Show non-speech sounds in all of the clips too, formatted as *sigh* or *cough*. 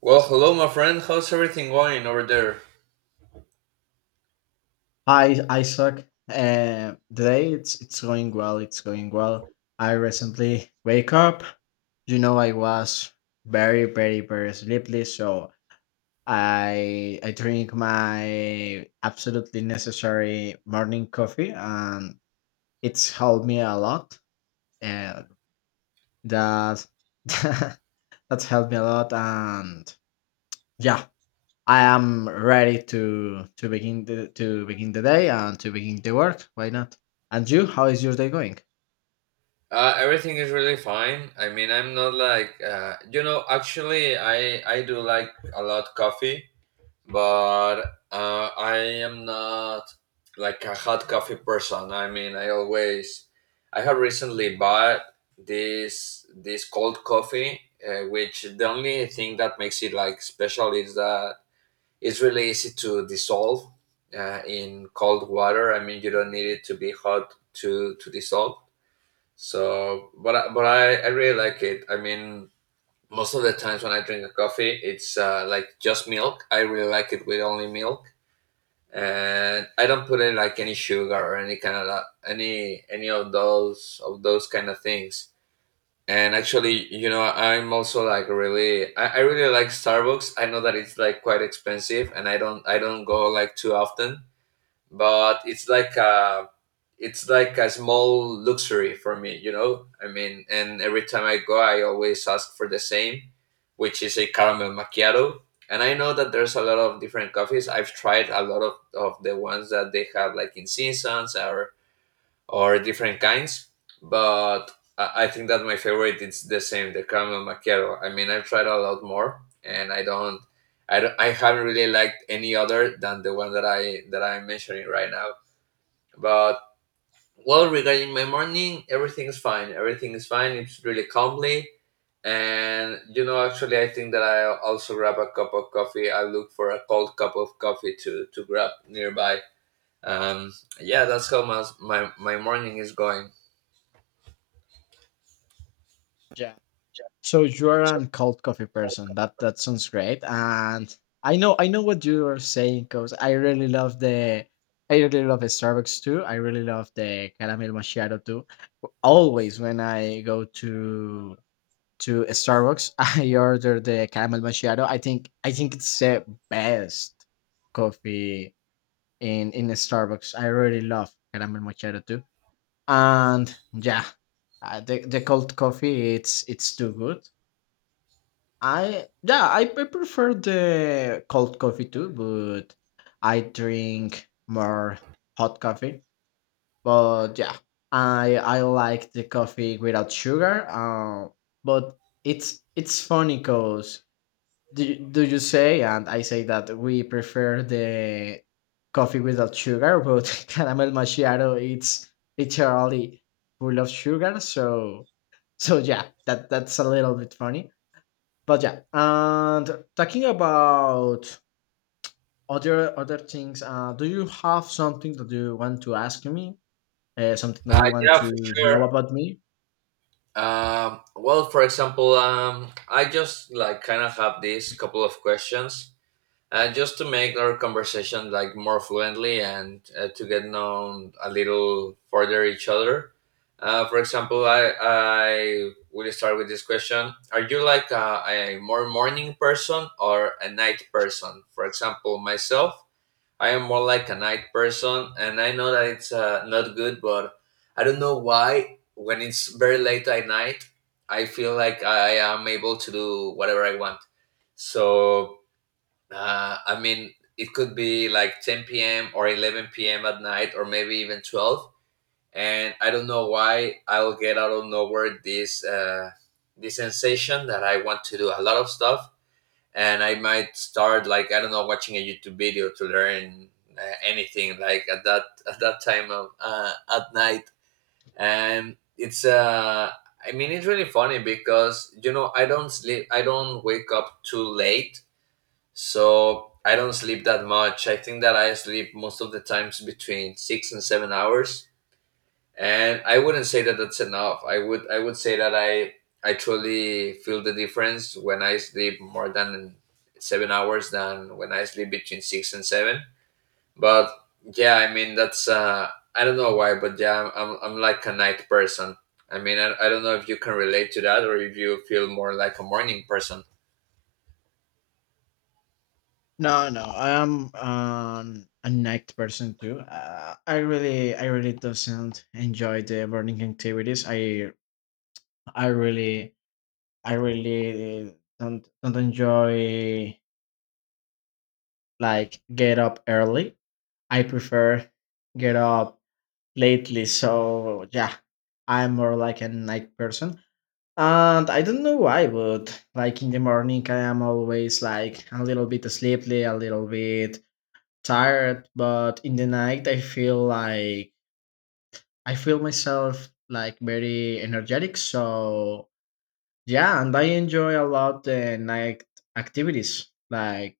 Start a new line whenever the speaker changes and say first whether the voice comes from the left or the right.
right: Well, hello, my friend. How's everything going over there?
left: Hi, Isaac. Today it's going well. It's going well. I recently wake up. You know, I was very, very, very sleepy, so I drink my absolutely necessary morning coffee, and it's helped me a lot. Uh, that *laughs* That's helped me a lot, and yeah, I am ready to begin the day and to begin the work. Why not? And you, how is your day going?
right: Everything is really fine. I mean, I'm not like. Actually, I do like a lot coffee, but I am not like a hot coffee person. I mean, I have recently bought this cold coffee, which the only thing that makes it like special is that it's really easy to dissolve in cold water. I mean, you don't need it to be hot to dissolve. So, but I really like it. I mean, most of the times when I drink a coffee, it's like just milk. I really like it with only milk, and I don't put in like any sugar or any kind of that, any of those kind of things. And actually, I'm also like I really like Starbucks. I know that it's like quite expensive, and I don't go like too often. But it's like a small luxury for me. I mean, and every time I go, I always ask for the same, which is a caramel macchiato. And I know that there's a lot of different coffees. I've tried a lot of the ones that they have like in seasons or different kinds. But I think that my favorite is the same, the caramel macchiato. I mean, I've tried a lot more, and I haven't really liked any other than the one that I'm mentioning right now. But well, regarding my morning, everything is fine. Everything is fine. It's really calmly, and actually, I think that I also grab a cup of coffee. I look for a cold cup of coffee to grab nearby. Um, yeah, that's how my morning is going.
left: Yeah. So you are a cold coffee person. That sounds great. And I know what you are saying because I really love the Starbucks too. I really love the caramel macchiato too. Always when I go to a Starbucks, *laughs* I order the caramel macchiato. I think it's the best coffee in Starbucks. I really love caramel macchiato too. And yeah, the cold coffee it's too good. I prefer the cold coffee too, but I drink more hot coffee. But yeah, I like the coffee without sugar. But it's funny because do you say and I say that we prefer the coffee without sugar but *laughs* caramel macchiato it's literally full of sugar, so so yeah that's a little bit funny. But yeah, and talking about other things, do you have something that you want to ask me, something that you want
right: Yeah, for
left: to know
right: sure.
left: about me?
right: Well, for example, I just like kind of have these couple of questions, just to make our conversation like more fluently, and to get known a little further each other. For example, I will start with this question: are you like a more morning person or a night person? For example, myself, I am more like a night person, and I know that it's not good, but I don't know why. When it's very late at night, I feel like I am able to do whatever I want. So, I mean, it could be like 10 p.m. or 11 p.m. at night, or maybe even 12. And I don't know why I'll get out of nowhere this this sensation that I want to do a lot of stuff, and I might start like I don't know watching a YouTube video to learn anything like at that time of at night. And it's I mean it's really funny because I don't wake up too late, so I don't sleep that much. I think that I sleep most of the times between 6 and 7 hours, and I wouldn't say that that's enough. I would say that I truly feel the difference when I sleep more than 7 hours than when I sleep between six and seven. But yeah, I mean, that's I don't know why, but yeah, I'm like a night person. I mean, I don't know if you can relate to that or if you feel more like a morning person.
left: No, no, I'm a night person too. I really doesn't enjoy the morning activities. I really, I really don't enjoy like get up early. I prefer get up lately. So yeah, I'm more like a night person, and I don't know why, but like in the morning, I am always like a little bit sleepy, a little bit tired, but in the night I feel myself like very energetic. So yeah, and I enjoy a lot the night activities. Like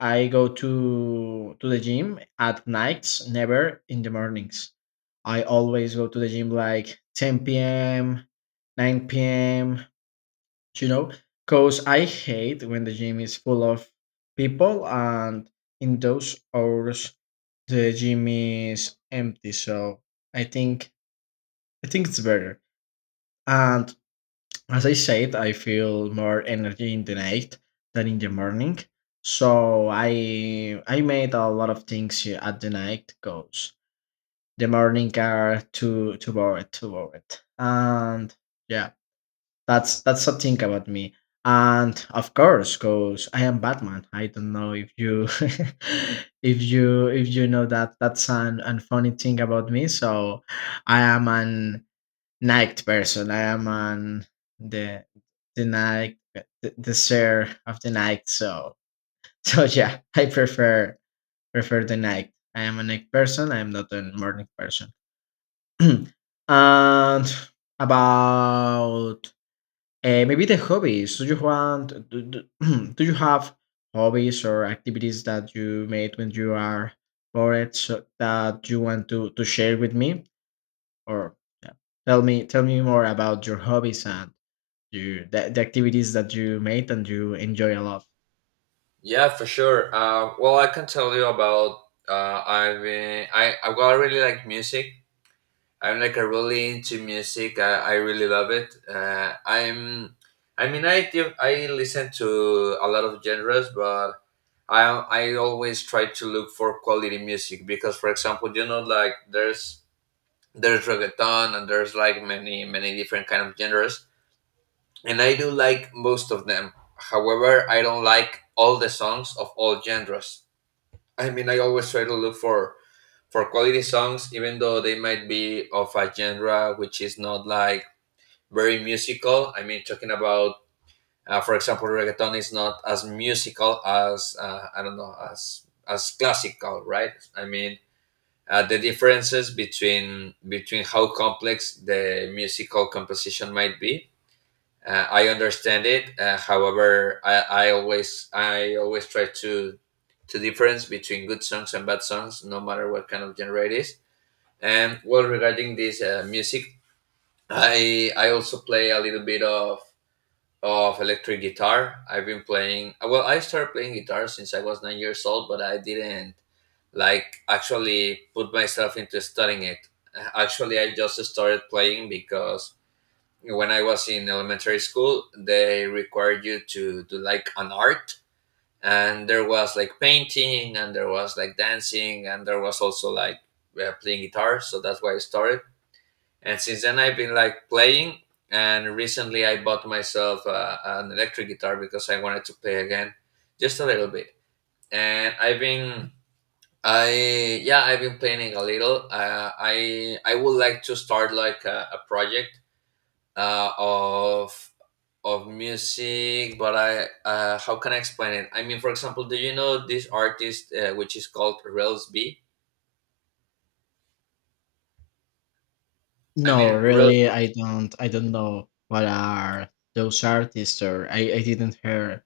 left: I go to the gym at nights, never in the mornings. I always go to the gym like 10 p.m, 9 p.m, you know, because I hate when the gym is full of people, and in those hours the gym is empty. So i think I think it's better. And as I said, I feel more energy in the night than in the morning. So i made a lot of things here at the night goes. The morning are too bored, too bored. And yeah, that's a thing about me. And of course, cause I am Batman. I don't know if you *laughs* if you know that that's an funny thing about me. So I am an night person. I am an the the night, the sir of the night. So *laughs* so yeah, I prefer the night. I am a night person. I am not a morning person. *clears throat* And about maybe the hobbies. Do you want? *clears throat* Do you have hobbies or activities that you made when you are bored so that you want to share with me? Or yeah, tell me more about your hobbies and the activities that you made and you enjoy a lot.
right: Yeah, for sure. Well, I can tell you about I've been I well, I really like music. I'm like a really into music. I really love it. I mean, I listen to a lot of genres, but I always try to look for quality music because, for example, like there's reggaeton, and there's like many different kind of genres, and I do like most of them. However, I don't like all the songs of all genres. I mean, I always try to look for quality songs, even though they might be of a genre which is not like very musical. I mean, talking about, for example, reggaeton is not as musical as I don't know, as classical, right? I mean, the differences between how complex the musical composition might be. I understand it. However, I always try to difference between good songs and bad songs, no matter what kind of genre it is. And well, regarding this music, I also play a little bit of electric guitar. I've been playing, well, I started playing guitar since I was 9 years old, but I didn't like actually put myself into studying it. Actually, I just started playing because when I was in elementary school, they required you to do like an art, and there was like painting, and there was like dancing, and there was also like playing guitar. So that's why I started, and since then I've been like playing. And recently I bought myself an electric guitar because I wanted to play again just a little bit. And I've been I yeah, I've been playing a little. I would like to start like a project, of music. But I how can I explain it? I mean, for example, do you know this artist, which is called Rels B? i
left: No,
right: mean
left: really, I don't. I don't know what are those artists, or I didn't hear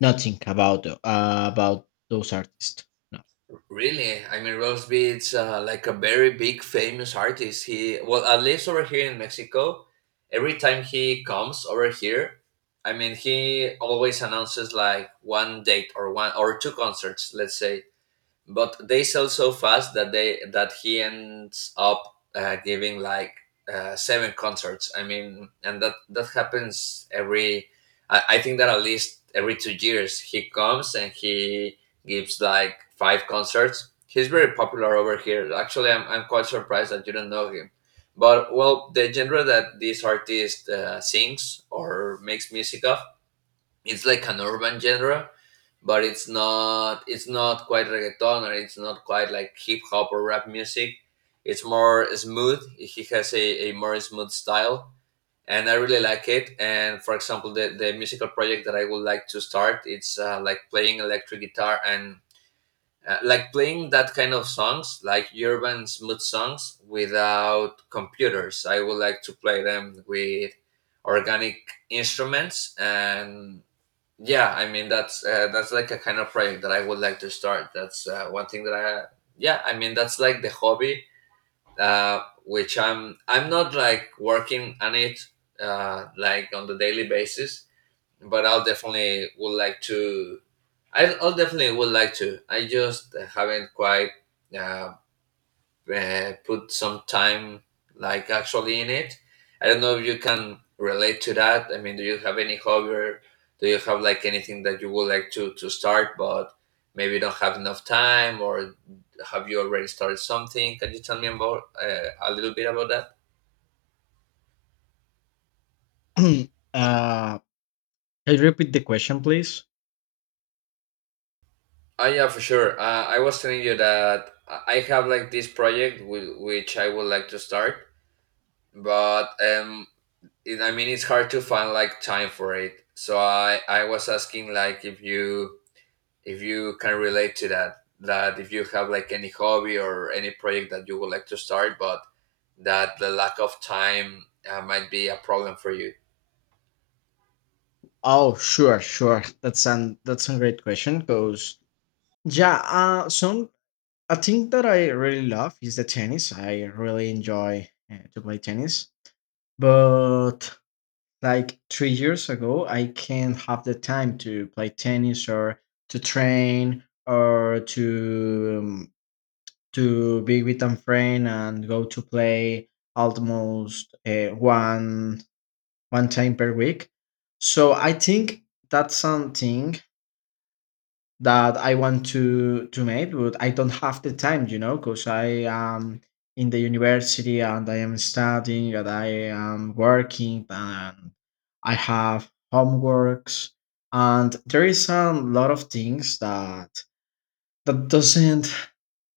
left: nothing about about those artists. No.
right: Really? I mean, Ross B, like a very big famous artist. He, well, at least over here in Mexico, every time he comes over here, I mean, he always announces like one date or one or two concerts, let's say, but they sell so fast that they that he ends up giving like seven concerts. I mean, and that happens I think that at least every 2 years he comes, and he gives like five concerts. He's very popular over here. Actually, I'm quite surprised that you don't know him. But well, the genre that this artist sings or makes music of, it's like an urban genre, but it's not quite reggaeton, or it's not quite like hip hop or rap music. It's more smooth. He has a more smooth style, and I really like it. And for example, the musical project that I would like to start, it's like playing electric guitar, and like playing that kind of songs, like urban smooth songs without computers. I would like to play them with organic instruments. And yeah, I mean, that's like a kind of project that I would like to start. That's one thing that I mean, that's like the hobby, uh, which I'm not like working on it, like on the daily basis, but I'll definitely would like to. I'll definitely would like to. I just haven't quite uh, put some time like actually in it. I don't know if you can relate to that. I mean, do you have any hobby, or do you have like anything that you would like to start, but maybe don't have enough time, or have you already started something? Can you tell me about, a little bit about that?
left: *clears throat* uh, Can you repeat the question, please?
right: Oh yeah, for sure. I was telling you that I have like this project, which I would like to start, but I mean, it's hard to find like time for it. So I was asking like if you can relate to that, if you have like any hobby or any project that you would like to start, but that the lack of time might be a problem for you.
left: Oh, sure, sure. That's a great question. Cause yeah, some a thing that I really love is the tennis. I really enjoy to play tennis, but like 3 years ago, I can't have the time to play tennis or to train or to be with a friend and go to play almost one time per week. So I think that's something that I want to make, but I don't have the time, you know, because I am in the university and I am studying and I am working and I have homeworks, and there is a lot of things that that doesn't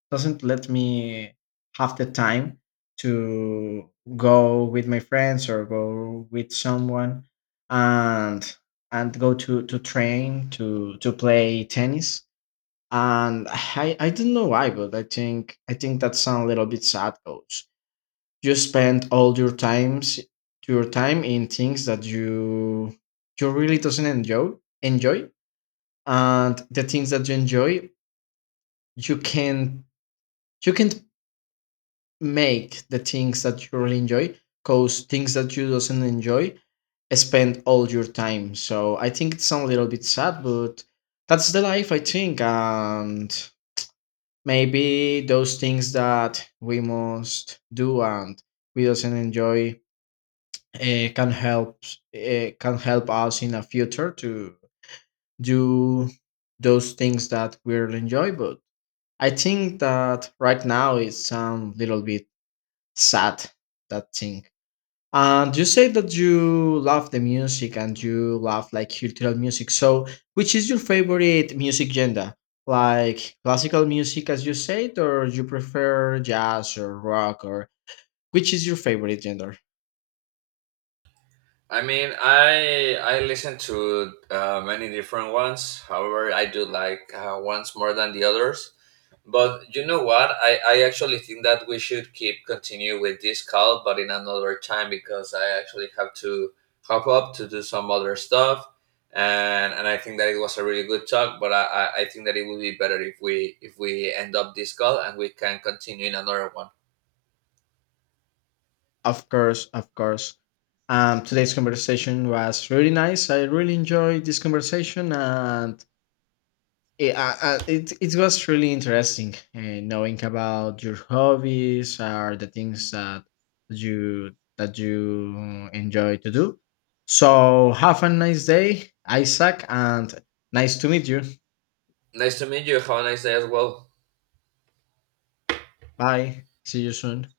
left: doesn't let me have the time to go with my friends or go with someone, and go to train to play tennis. And i don't know why, but i think that's a little bit sad, coach. You spend all your times your time in things that you really doesn't enjoy enjoy. And the things that you enjoy, you can you can make the things that you really enjoy because things that you doesn't enjoy spend all your time. So I think it's a little bit sad, but that's the life, I think. And maybe those things that we must do and we doesn't enjoy uh, can help can help us in the future to do those things that we really enjoy. But I think that right now it's a little bit sad, that thing. And you say that you love the music and you love like cultural music. So, which is your favorite music genre? Like classical music, as you said, or you prefer jazz or rock, or which is your favorite genre?
right: I mean, I listen to many different ones. However, I do like ones more than the others. But you know what? I actually think that we should keep continue with this call, but in another time, because I actually have to hop up to do some other stuff, and I think that it was a really good talk. But I think that it would be better if we end up this call and we can continue in another one.
left: Of course, of course. Today's conversation was really nice. I really enjoyed this conversation, and yeah, it was really interesting, knowing about your hobbies or the things that you enjoy to do. So have a nice day, Isaac, and nice to meet you.
right: Nice to meet you. Have a nice day as well.
left: Bye. See you soon.